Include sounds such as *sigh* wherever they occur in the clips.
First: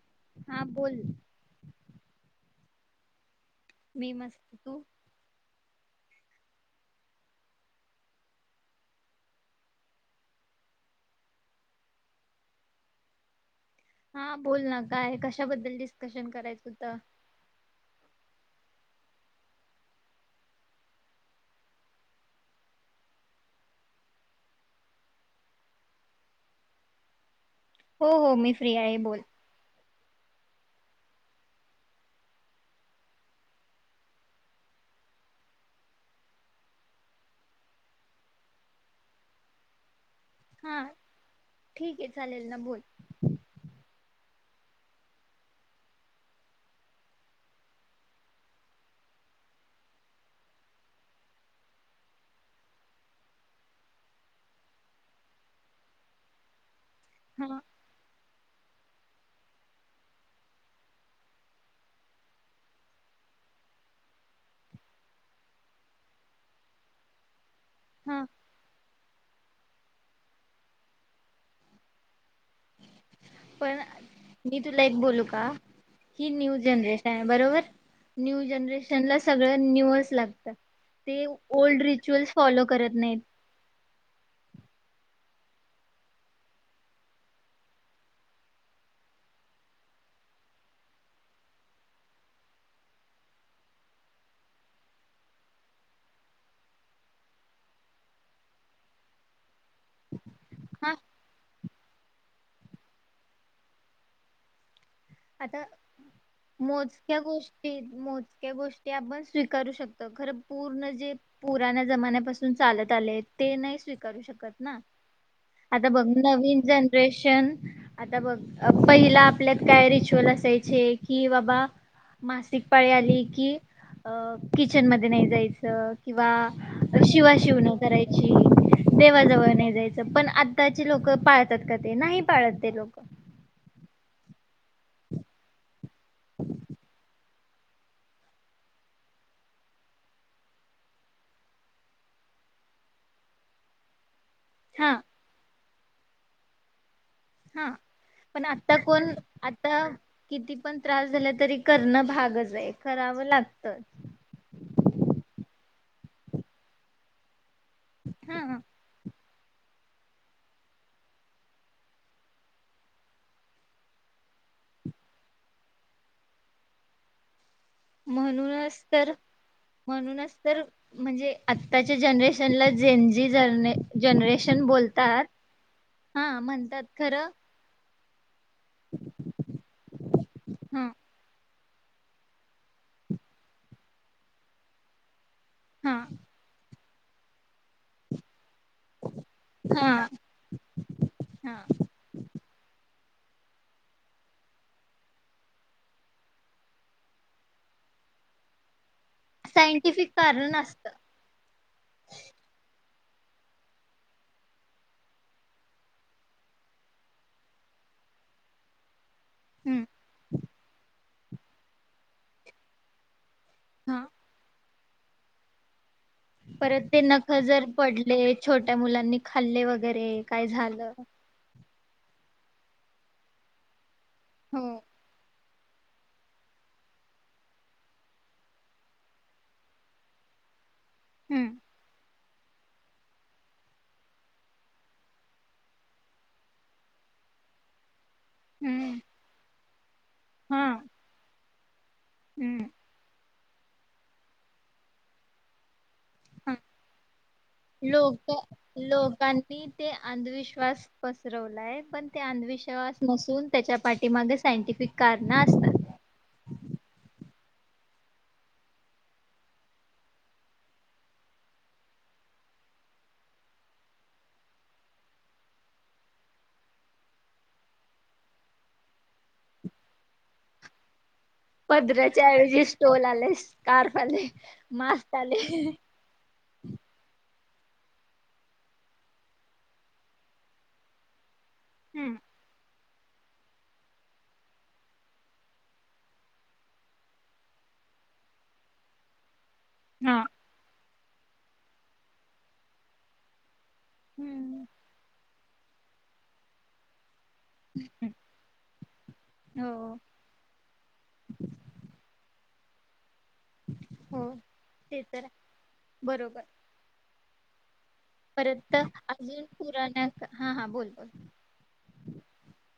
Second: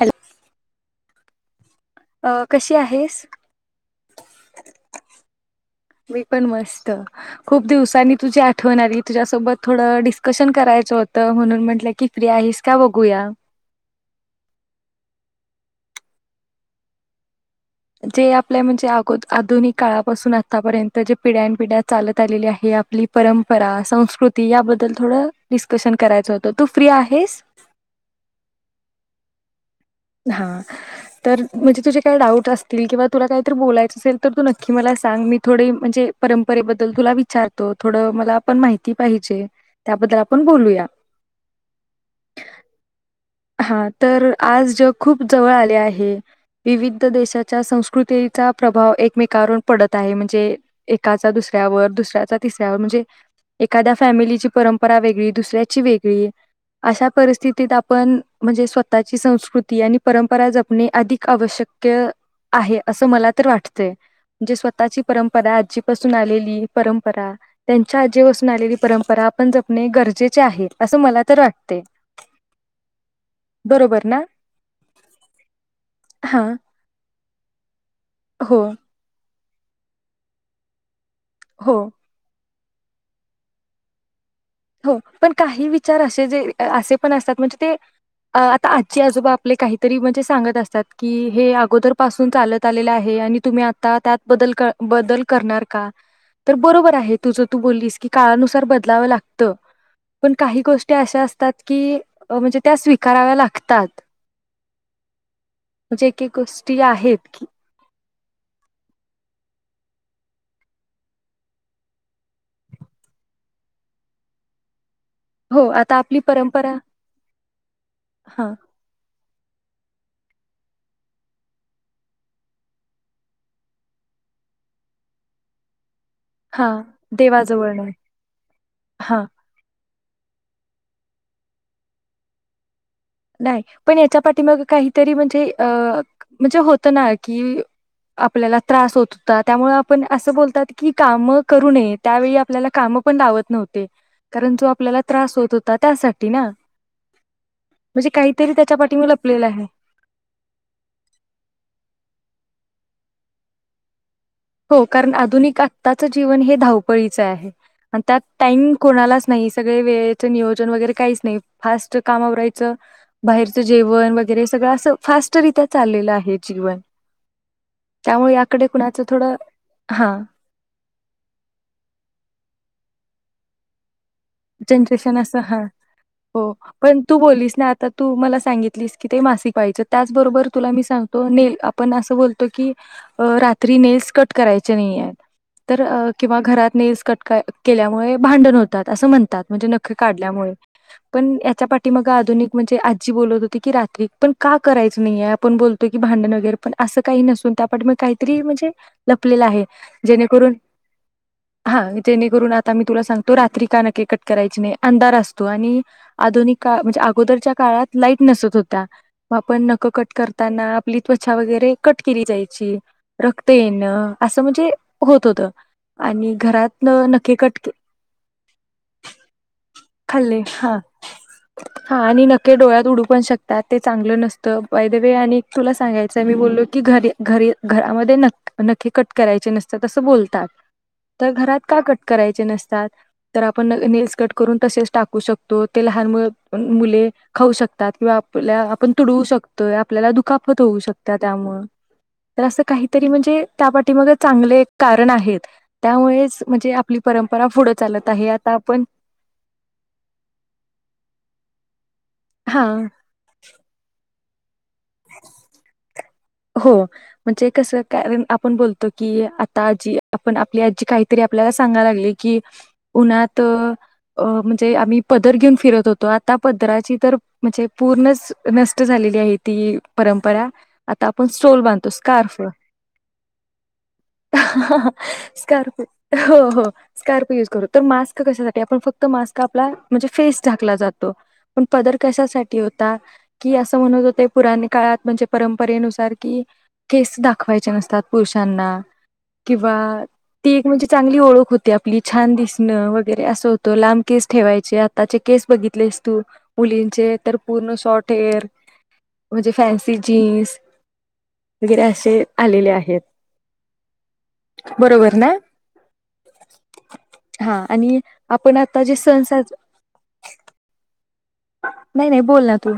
Hello हा बोल अ कशी आहेस मी मस्त तू मी पण मस्त खूप दिवसांनी तुझी आठवण आली तुझ्या सोबत थोड डिस्क्शन करायच होत म्हणून म्हटल की फ्री आहेस का बघुया. हा बोल ना काय कशाबद्दल डिस्क्शन करायच होत ते आपल म्हणजे आधुनिक काळापासून आतापर्यंत पिड्यान पिड्या चालत आलेल्या आपल्या परंपरा संस्कृती या बद्दल थोड डिस्क्शन करायच होत तू फ्री आहेस. हो हो मी फ्री आहे बोल हा तर तुझे काय टाउट असतील तुला काय बोलायच असेल तर तु मला नक्की सांग मी थोड तुला परंपरेबद्दल तुला विचारतो थोड मला पण माहिती पाहिजे त्याबद्दल आप हा ठिक आहे चालेल ना बोल हा तर आज जग खूप जवळ आले आहे विविध देशांच्या संस्कृतीचा प्रभाव एक मेकावर पडत आहे म्हणजे एकाचा दुसऱ्यावर दुसऱ्याचा तिसऱ्यावर म्हणजे एखाद्या फॅमिलीची परंपरा वेगळी दुसऱ्याची वेगळी अशा हा परिस्थितीत आप म्हणजे स्वतःची संस्कृती आणि परंपरा जपणे अधिक आवश्यक्य आहे अस मला तरी वाटतय म्हणजे स्वतःची परंपरा आजीपासून आलेली परंपरा त्यांच्या हा आनीपासून आलेली परंपरा आपण जपणे गरजेचे आहेत मला तरी वाटतय. पण मी तुला एक बोलू का हां. न्यू जनरेशन आहे. बरोबर न्यू हो, जनरेशनलाच सगळ न्यू यच लागत ते हो, ओल्ड रिचियूल्स फॉलो करत नाहीत हो पण काही विचार असे जे असे पण असतात म्हणजे ते अ आता आज्जी, आजोबा आपले काहीतरी म्हणजे सांगत असतात की हे अगोदर पासून चालत आलेलं आहे आणि तुम्ही आता बदल करणार का तर बरोबर आहे तुझं तू बोललीस की काळानुसार बदलाव लागत त पण काही हा गोष्टी अशा आसतात कीअ त्या म्हणजे स्वीकाराव्या लागतात. आता म्हणजे एक-एक गोष्टी आहेत, मोजक्या की गोष्टी आहेत मोजक्या गोष्टी आपण स्वीकरू शकतो खर पूर्ण जे पुराण्या जमाण्या पासून जे चालत आलय ते नाही स्वीकारू शकत ना हो, आता बग आपली नवीन परंपरा जनरेशन हां, पहिला आपल्यात काय रिच की बाबा मासिक पाळी आली की किचन मध्ये नाही जायचं हा हां. शिवाशिव देवाजवळ नाही करायची हां. देवाजवळ नाही जायच पण आताची लोक पाळतात का ते नाही पाळत लोक नाही पण याच्या पाठिमाग काहितरी म्हणजे अ म्हणजे होत ना एक की आपल्याला त्रास होत होता. त्यामुळ अस बोलतात की आपण काम करू नये. त्यावेळेला आपल्याला काम पण लावत नव्हते. कारण तो हा आपल्याला त्रास होत होता त्यासाठी ते ना हा म्हणजे पण काहीतरी त्याच्या आता पाठीमाग कोण लपलेलं आहे आता किती पण त्रास झाल तरी करण भागच आहे. लई करावं लागतं. ताचं जीवन हे धावपळीचं आहे. आता हा टाईम कोणालाच नाही सगळे वेळेचे नियोजन वगैरे काहीच नाही फास्ट काम आवरायचं बाहेरचं जेवण वगैरे सगळं असं फास्ट रित्या चाललेलं आहे जीवन. त्यामुळे याकडे म्हणूनच कोणाचं तर थोडं हा म्हणूनच तर म्हणजे आत्ताच्या जनरेशनला झेन-झी जरणे जनरेशन जनरेशन बोलतात. असं हा, हा हो म्हणतात पण तू खरं बोललीस ना आता हो मला सांगितलिस की ते मासीक पाळीचं त्याचबरोबर तूला मी हा सांगतो नेल आ पण असं बोलतो की, अ रात्री नेल्स कट करायचे नाहीयेत. तर हा अ किंवा घरात नेल्स कट काय केल्यामुळे भांडण होतं त्यात असं म्हण त्यात म्हणजे नखं हा काढल्यामुळे पण हा. याच्या पाठीमागं आधुनिक म्हणजे आ ची बोलत होते की रात्री पण का करायचं नाहीये? आपण बोलतो की भांडण वगैरे पण असं काही नसून त्या पाठीमागे काहीतरी म्हणजे लपलेला आहे. सायंटिफिक जेणेकरून कारण असतं. हां जेणेकरून आता मी तुला सांगतो रात्री का नखे कट करायची नाय अंधार असतो आणि आधुनिक काळ म्हणजे अगोदरच्या काळात लाईट नसत होत्या. आपण हम्म नखं कट करताना आपली त्वचा वगैरे कट केली जायची. रक्त हा येणं असं म्हणजे होत होतं. आणि घरात परत ते नखे नखं जर कट पडले छोट्या मुलांनी खाल्लेवं गरे काय झालं. हां आणि नखे डोळ्यात उडू पण शकतात ते चांगल हो नसतं बाय द वे आणि तुला सांगायचंय मी बोललो की घरी घरी घरामध्ये न नखे कट करायचे नसतात असं बोलतात. त हम्म घरात काय कट करायचे नसतात तर आपण न नेल्स कट करून तसेच टाकू शकतो ते लहान मुळ मुले खाऊ शकतात किंवा पल्या आपण हम्म तुडवू शक तो ॲप आपल्याला दुखापत हा होऊ शकतात त्यामुळं. तर असं हम्म काहीतरी म्हणजे त्या पाठीमाग चांगले कारण आहेत. त्यामुळेच हा म्हणजे आपली परंपरा पुढं चालत आहे. लोक आता आपण लोकांनी ते अंधविश्वास पसरवलाय. पण ते हा अंधविश्वास नसून त्याच्या पाठी ते मागे सायंटिफिक कारण असतात. हो. म्हणजे कस कारण आपण बोलतो, की आता आजी आपण आपली आजी काहीतरी आपल्याला सांगायला लागली कि, उन्हात अ म्हणजे आम्ही पदर घेऊन फिरत होतो. आता पदराची तर म्हणजे पूर्णच नष्ट झालेली आहे ती परंपरा. आता आपण स्टोल बांधतो, पदराच्या स्कार्फ. ऐवजी स्टोल आले, स्कार्फ आले, मास्क आले. स्कार्फ हो, हो स्कार्फ युज खरतर मास्क कशासाठी आपण फक्त मास्क आपला म्हणजे फेस ढाकला जातो. पण पदर कशासाठी हो ता की असं म्हणत होते पुराने काळात म्हणजे परम परे नुसार की केस दाखवायचे नसतात पुरुषांना. किंवा ती एक म्हणजे चांगली ओळख होती आपली. छान दिसणं वगैरे असं हो तो लांब केस हम्म ठेवायचे. आताचे केस बघितलेस तू मुलींचे तर पूर्ण शॉर्ट हेअर म्हणजे हो. फॅन्सी जीन्स वगैरे असे आलेले आहेत. हो ते बरोबर तर आहे. ना बरोबर. हा आणि आपण पर्यंत आता जे सण अजून साज पुराण्या हा, हा बोल, बोल. नाही नाही बोल ना तू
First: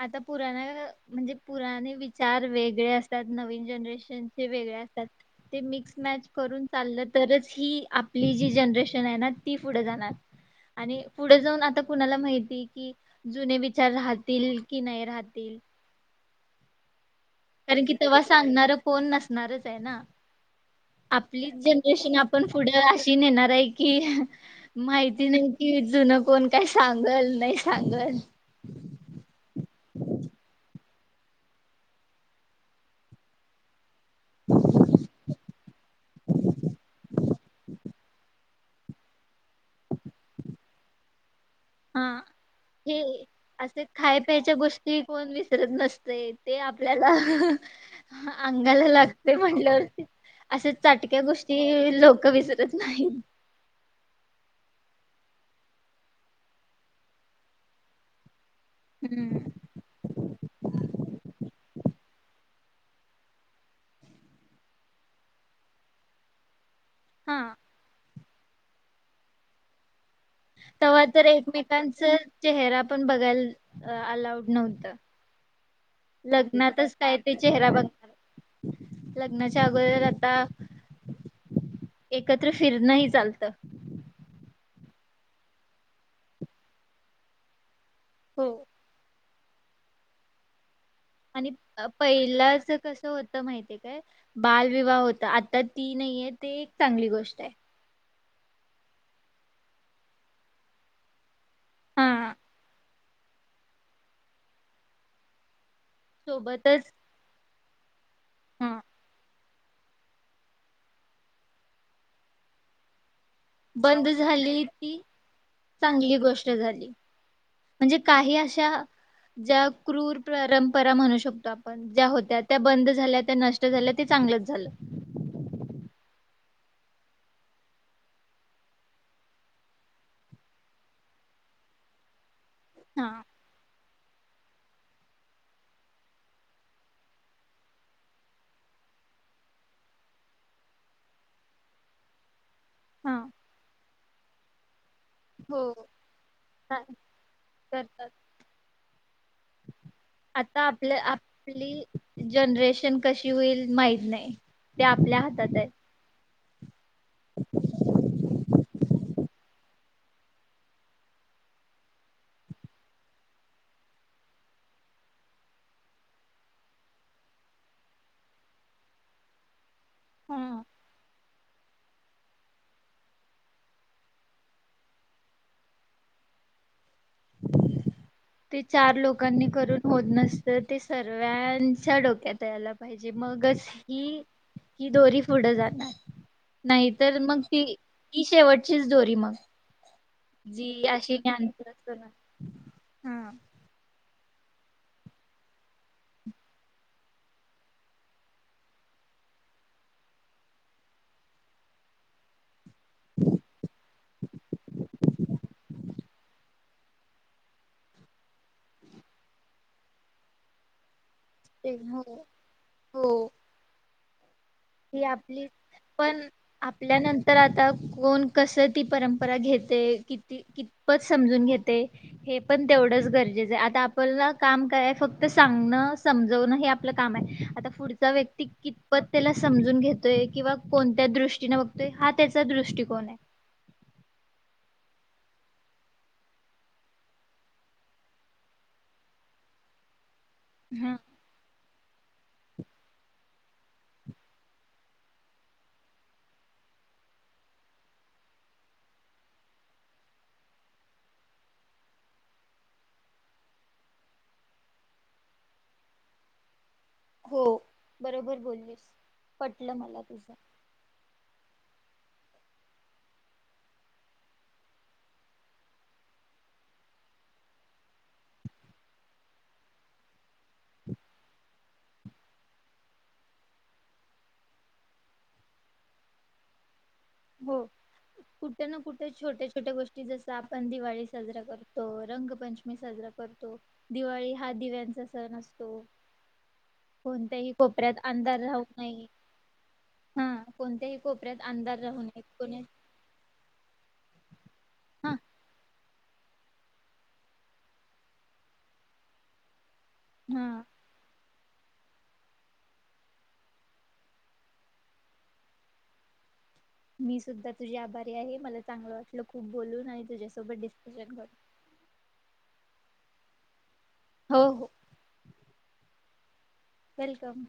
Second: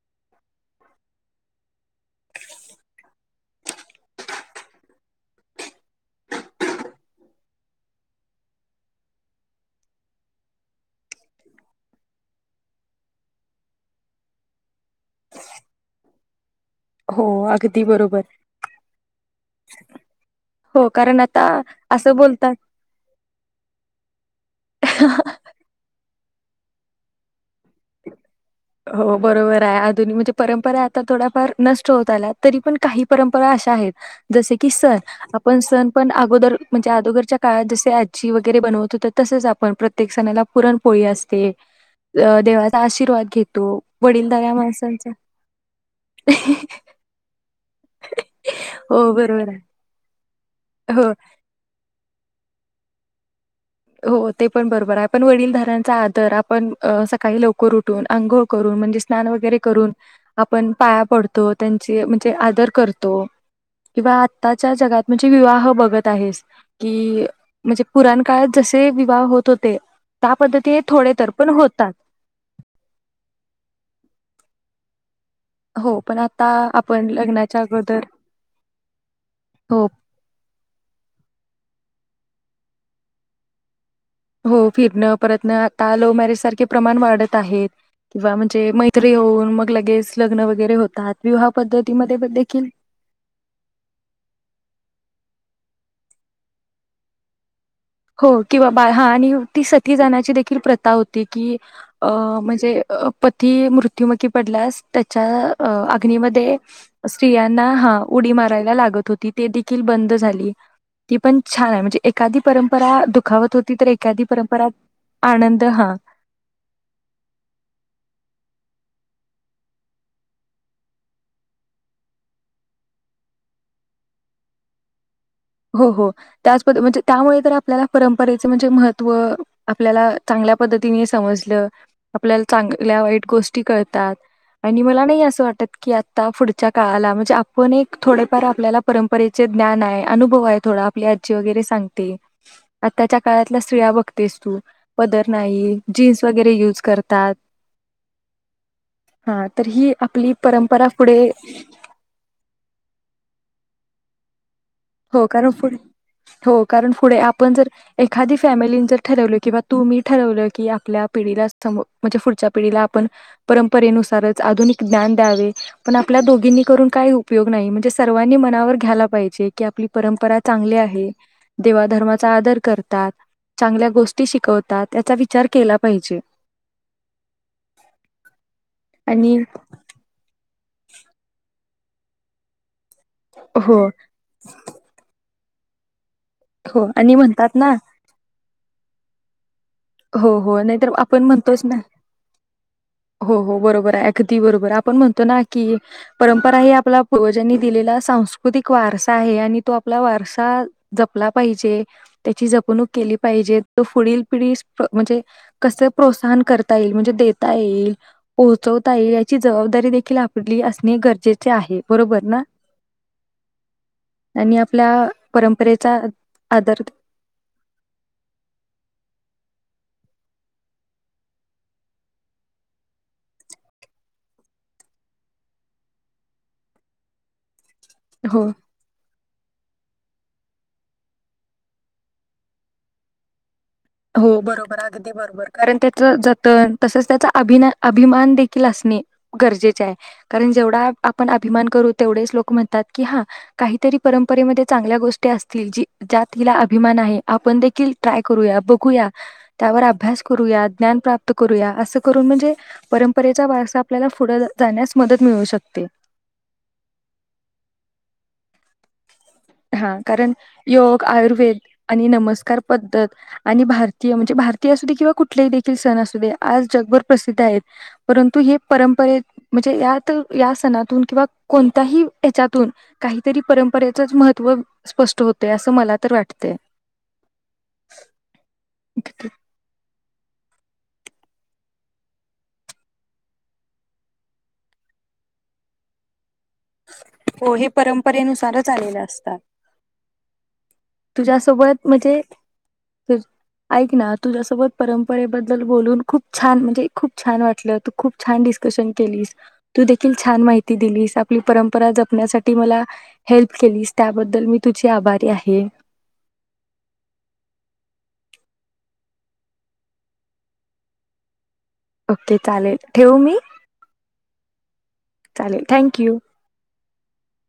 आता पुराण्या म्हणजे पुराने विचार वेगळे असतात, नवीन जनरेशनचे वेगळे असतात ते मिक्स मॅच करून चाललं तरच ही आपली जी जनरेशन आहे ना ती पुढं जाणार आणि पुढं जाऊन आता कुणाला माहिती कि जुने विचार राहतील. की नाही राहतील. हो अगदी कारण कि तेव्हा बरोबर सांगणार कोण नसणारच आहे ना. हो कारण आता आपलीच जनरेशन असं आपण बोलतात पुढं अशी नेणार आहे की, माहिती नाही कि जुनं कोण काय सांगल, नाही सांगल. हो बरोबर आहे आधुन म्हणजे परंपरा आता थोडाफार नष्ट होत आल्यात तरी पण काही परंपरा अशा आहेत जसे की सण. आपण सण पण अगोदर म्हणजे अदोगरच्या का जसे आजी वगैरे बनवत होत तसच आपण प्रत्येक सणाला पुरणपोळी असते. हा अ देवाचा हे आशीर्वाद घेत असे खाय प्यायच्या गोष्टी कोण विसरत नसतय ते आपल्याला अंगाला हो लागतय बरोबर आहे म्हटल्यावरती. असे हो चाटक्या गोष्टी लोक विस *unintelligible* नाही. हो ते पण बरोबर आहे पण वडीलधारांचा आदर आपण अ सकाळी लवकर उठून अंघोळ करून म्हणजे स्नान हम्म वगैरे करून आपण पाया पड तो त्यांचे म्हणजे आदर करतो किंवा आत्ताच्या जगात म्हणजे विवाह बघत आहेस. कि हा म्हणजे पुरान *unintelligible* तसे विवाह होत होते. पद्धतीने तव्हा थोडे तर पण होतात. एकमेकांच चेहरा पण बघायल अं अलाउड नव्हत हो पण आता लग्नातच आपण काय ते लग्नाच्या चेहरा अगोदर बघणार. लग्नाच्या हो अगोदर आता एकत्र फिरणही चालत. हो फिरणं परतन आता लव्ह मॅरेज सारखे प्रमाण वाढत आहेत. वा हो म्हणजे मैत्री होऊन मग लगेच लग्न वगैरे हो आणि पहिलाच कस होत माहितेय काय बालविवाह होता. आ त्यात ती नाहीये ते एक चांगली गोष्ट आहे. हो किंवा बा हा आणि ती सती जणाची देखील प्रथा होती की अ हा म्हणजे पती मृत्युमुखी पडल्यास त्याच्या अ अग्नीमध्ये सोबतच स्त्रिया ना हाऊ उडी मारायला हा लागत होती. ते देखील बंद झाली, ती पण छान आहे. म्हणजे एखादी परंप *unintelligible* बंद झाली ती आनंद हा चांगली गोष्ट झाली म्हणजे काही अश्या त्या ज्या क्रूर परंपरा म्हणू शकतो आपण ज्या होत्या त्या बंद झाल्या, त्या नष्ट झाल्या ते चांगलंच झालं. हो हो त्याच पद्धत म्हणजे त्यामुळे तर आपल्याला परंपरेचं म्हणजे महत्त्व आपल्याला चांगल्या पद्धतीने समजलं. आपल्या चांगल्या हा वाईट गोष्टी कळ *unintelligible* आणि मला नाही असं वाटत की आता पुढच्या काळाला म्हणजे आपण एक थोडेफार आपल्याला परंपरेचे ज्ञान आहे. अनुभव आहे थोडा आपली आजी वगैरे सांगते. हा आताच्या काळातला स्त्रिया बघतेस तू. पदर हो. नाही जीन्स वगैरे युज हा, करतात करतात हा तर ही आपली आता परंपरा आपल्या पुढे किती होईल माहीत नाही. ते आपल्या हो, कारण हातात पुढ आहे. *unintelligible* कारण पुढे आपण जर एखादी फॅमिली जर ठरवलं किंवा तु मी ठरवलं की आपल्या पिढीला सम म्हणजे पुढच्या पिढीला आपण परंपरेनुसारच आधुनिक ज्ञान द्यावे. पण आपल्या दोघींनी करून काही उपयोग नाही, म्हणजे सर्वांनी मनावर घ्यायला पाहिजे. ती आपली परंपरा हा चांगली आहे देवाधर्माचा आदर करतात चांगल्या गोष्टी शिकवतात याचा विचार केला पाहिजे. ते चार आणि लोकांनी करून होत नस तर ते सर्वांच्या डोक्यात यायला पा म्हणजे मगच हो ही ही दोरी पुढं जाणार हो नाही आणि तर मग म्हणतात ना ती-ती शेवट चीच दोरी मग हो हो नाही जी तर अशी आपण ज्ञान म्हणतोच ना हा अगदी बरोबर आपण म्हणतो ना की परंपरा हि आपल्या पूर्वजांनी दिलेला सांस्कृतिक वारसा आहे. आणि तो आपला वारसा जपला पाहिजे. त्याची जपणूक केली पाहिजे. तो पुढील पिढीस म्हणजे कस प्रोत्साहन करता येईल म्हणजे देता येईल पोहोचवता येईल याची जबाबदारी देखील आपली असणे गर ते चे आहे बरोबर ना? हो आणि आपल्या ही आपली परंपरेचा पण आदर आपल्यानंतर आता कोण कस ती परंपरा घेत. ते किती कितपत समजून घेते हे पण तेवढंच गरजेचं हाय. अता आपणला काम काय आहे फक्त सांगणं समजवन हे आपलं काम आहे. अता फ पुढचा व्यक्ती हो कितपत त्याला समजून घेतोय किंवा कोणत्या दृष्टीने बघतोय हा त्याचा दृष्टिकोन आहे. हो बरोबर अगदी बरोबर कारण त्याच जतन तसच त्याचा अभि अभिमान देखील असणे गरजेचे आहे. कारण जेवढा हा आपण अभिमान करू तेवढेच लोक म्हणता की हा काहीतरी परंपरेमध्ये चांगल्या गोष्टी असतील जी ज्यात हीला अभिमान आहे आपण देखील ट्राय करूया बघु ऐकूया त्यावर अभ्यास करूया. ज्ञान प्राप्त करूया. असं प्राप्त करून म्हणजे परंपरेचा वारसा आपल्याला पुढ जाण्यास मदत मिळू शकते. हो बरोबर बोलली. हा कारण योग आयुर्वेद आणि नमनं स्कार पद्धत आणि भारतीय म्हणजे भारतीय असुदे किंवा कुठले देखील सण असुदे आज जगभर प्रसिद्ध आहेत. परंतु हे परंपरे म्हणजे यात ह्या सणातुन किंवा कोणत्याही ह्याच्यातून काहीतरी परम परेचच महत्त्व स्पष्ट होते असं मला तर वाटतंय. हो कुठे ना कुठे छोट्या-छोट्या गोष की जस आपण दिवाळी साजरा करतो. रंगपंचमी साजरा करतो. दिवाळी हा दिव्यांचा सण असतो. कोणत्याही हो हे कोपऱ्यात अंधार राहु परंपरेनुसारच आलेले नये. असतात कोणत्याही कोपऱ्यात अंधार राहू नये. कोणी तर ऐकना तुझ्यासोबत हा परंपरेबद्दल खूप छान म्हणजे खूप छान वाटल तू खूप छान डिसकशन केलीस तू देखील छान हा माहिती दिलीस आप आपली परंपरा जपण्यासाठी मला हेल्प केलीस त्या बद्दल मी तुझे आभारी आहे. मी सुद्धा तुझी आभारी आहे. मला चांगलं वाटलं खूप बोलून आणि तुझ्यासोबत डिस्कशन करून. ओके चालेल ठेवू मी? अहो चालेल थँक यू वेलकम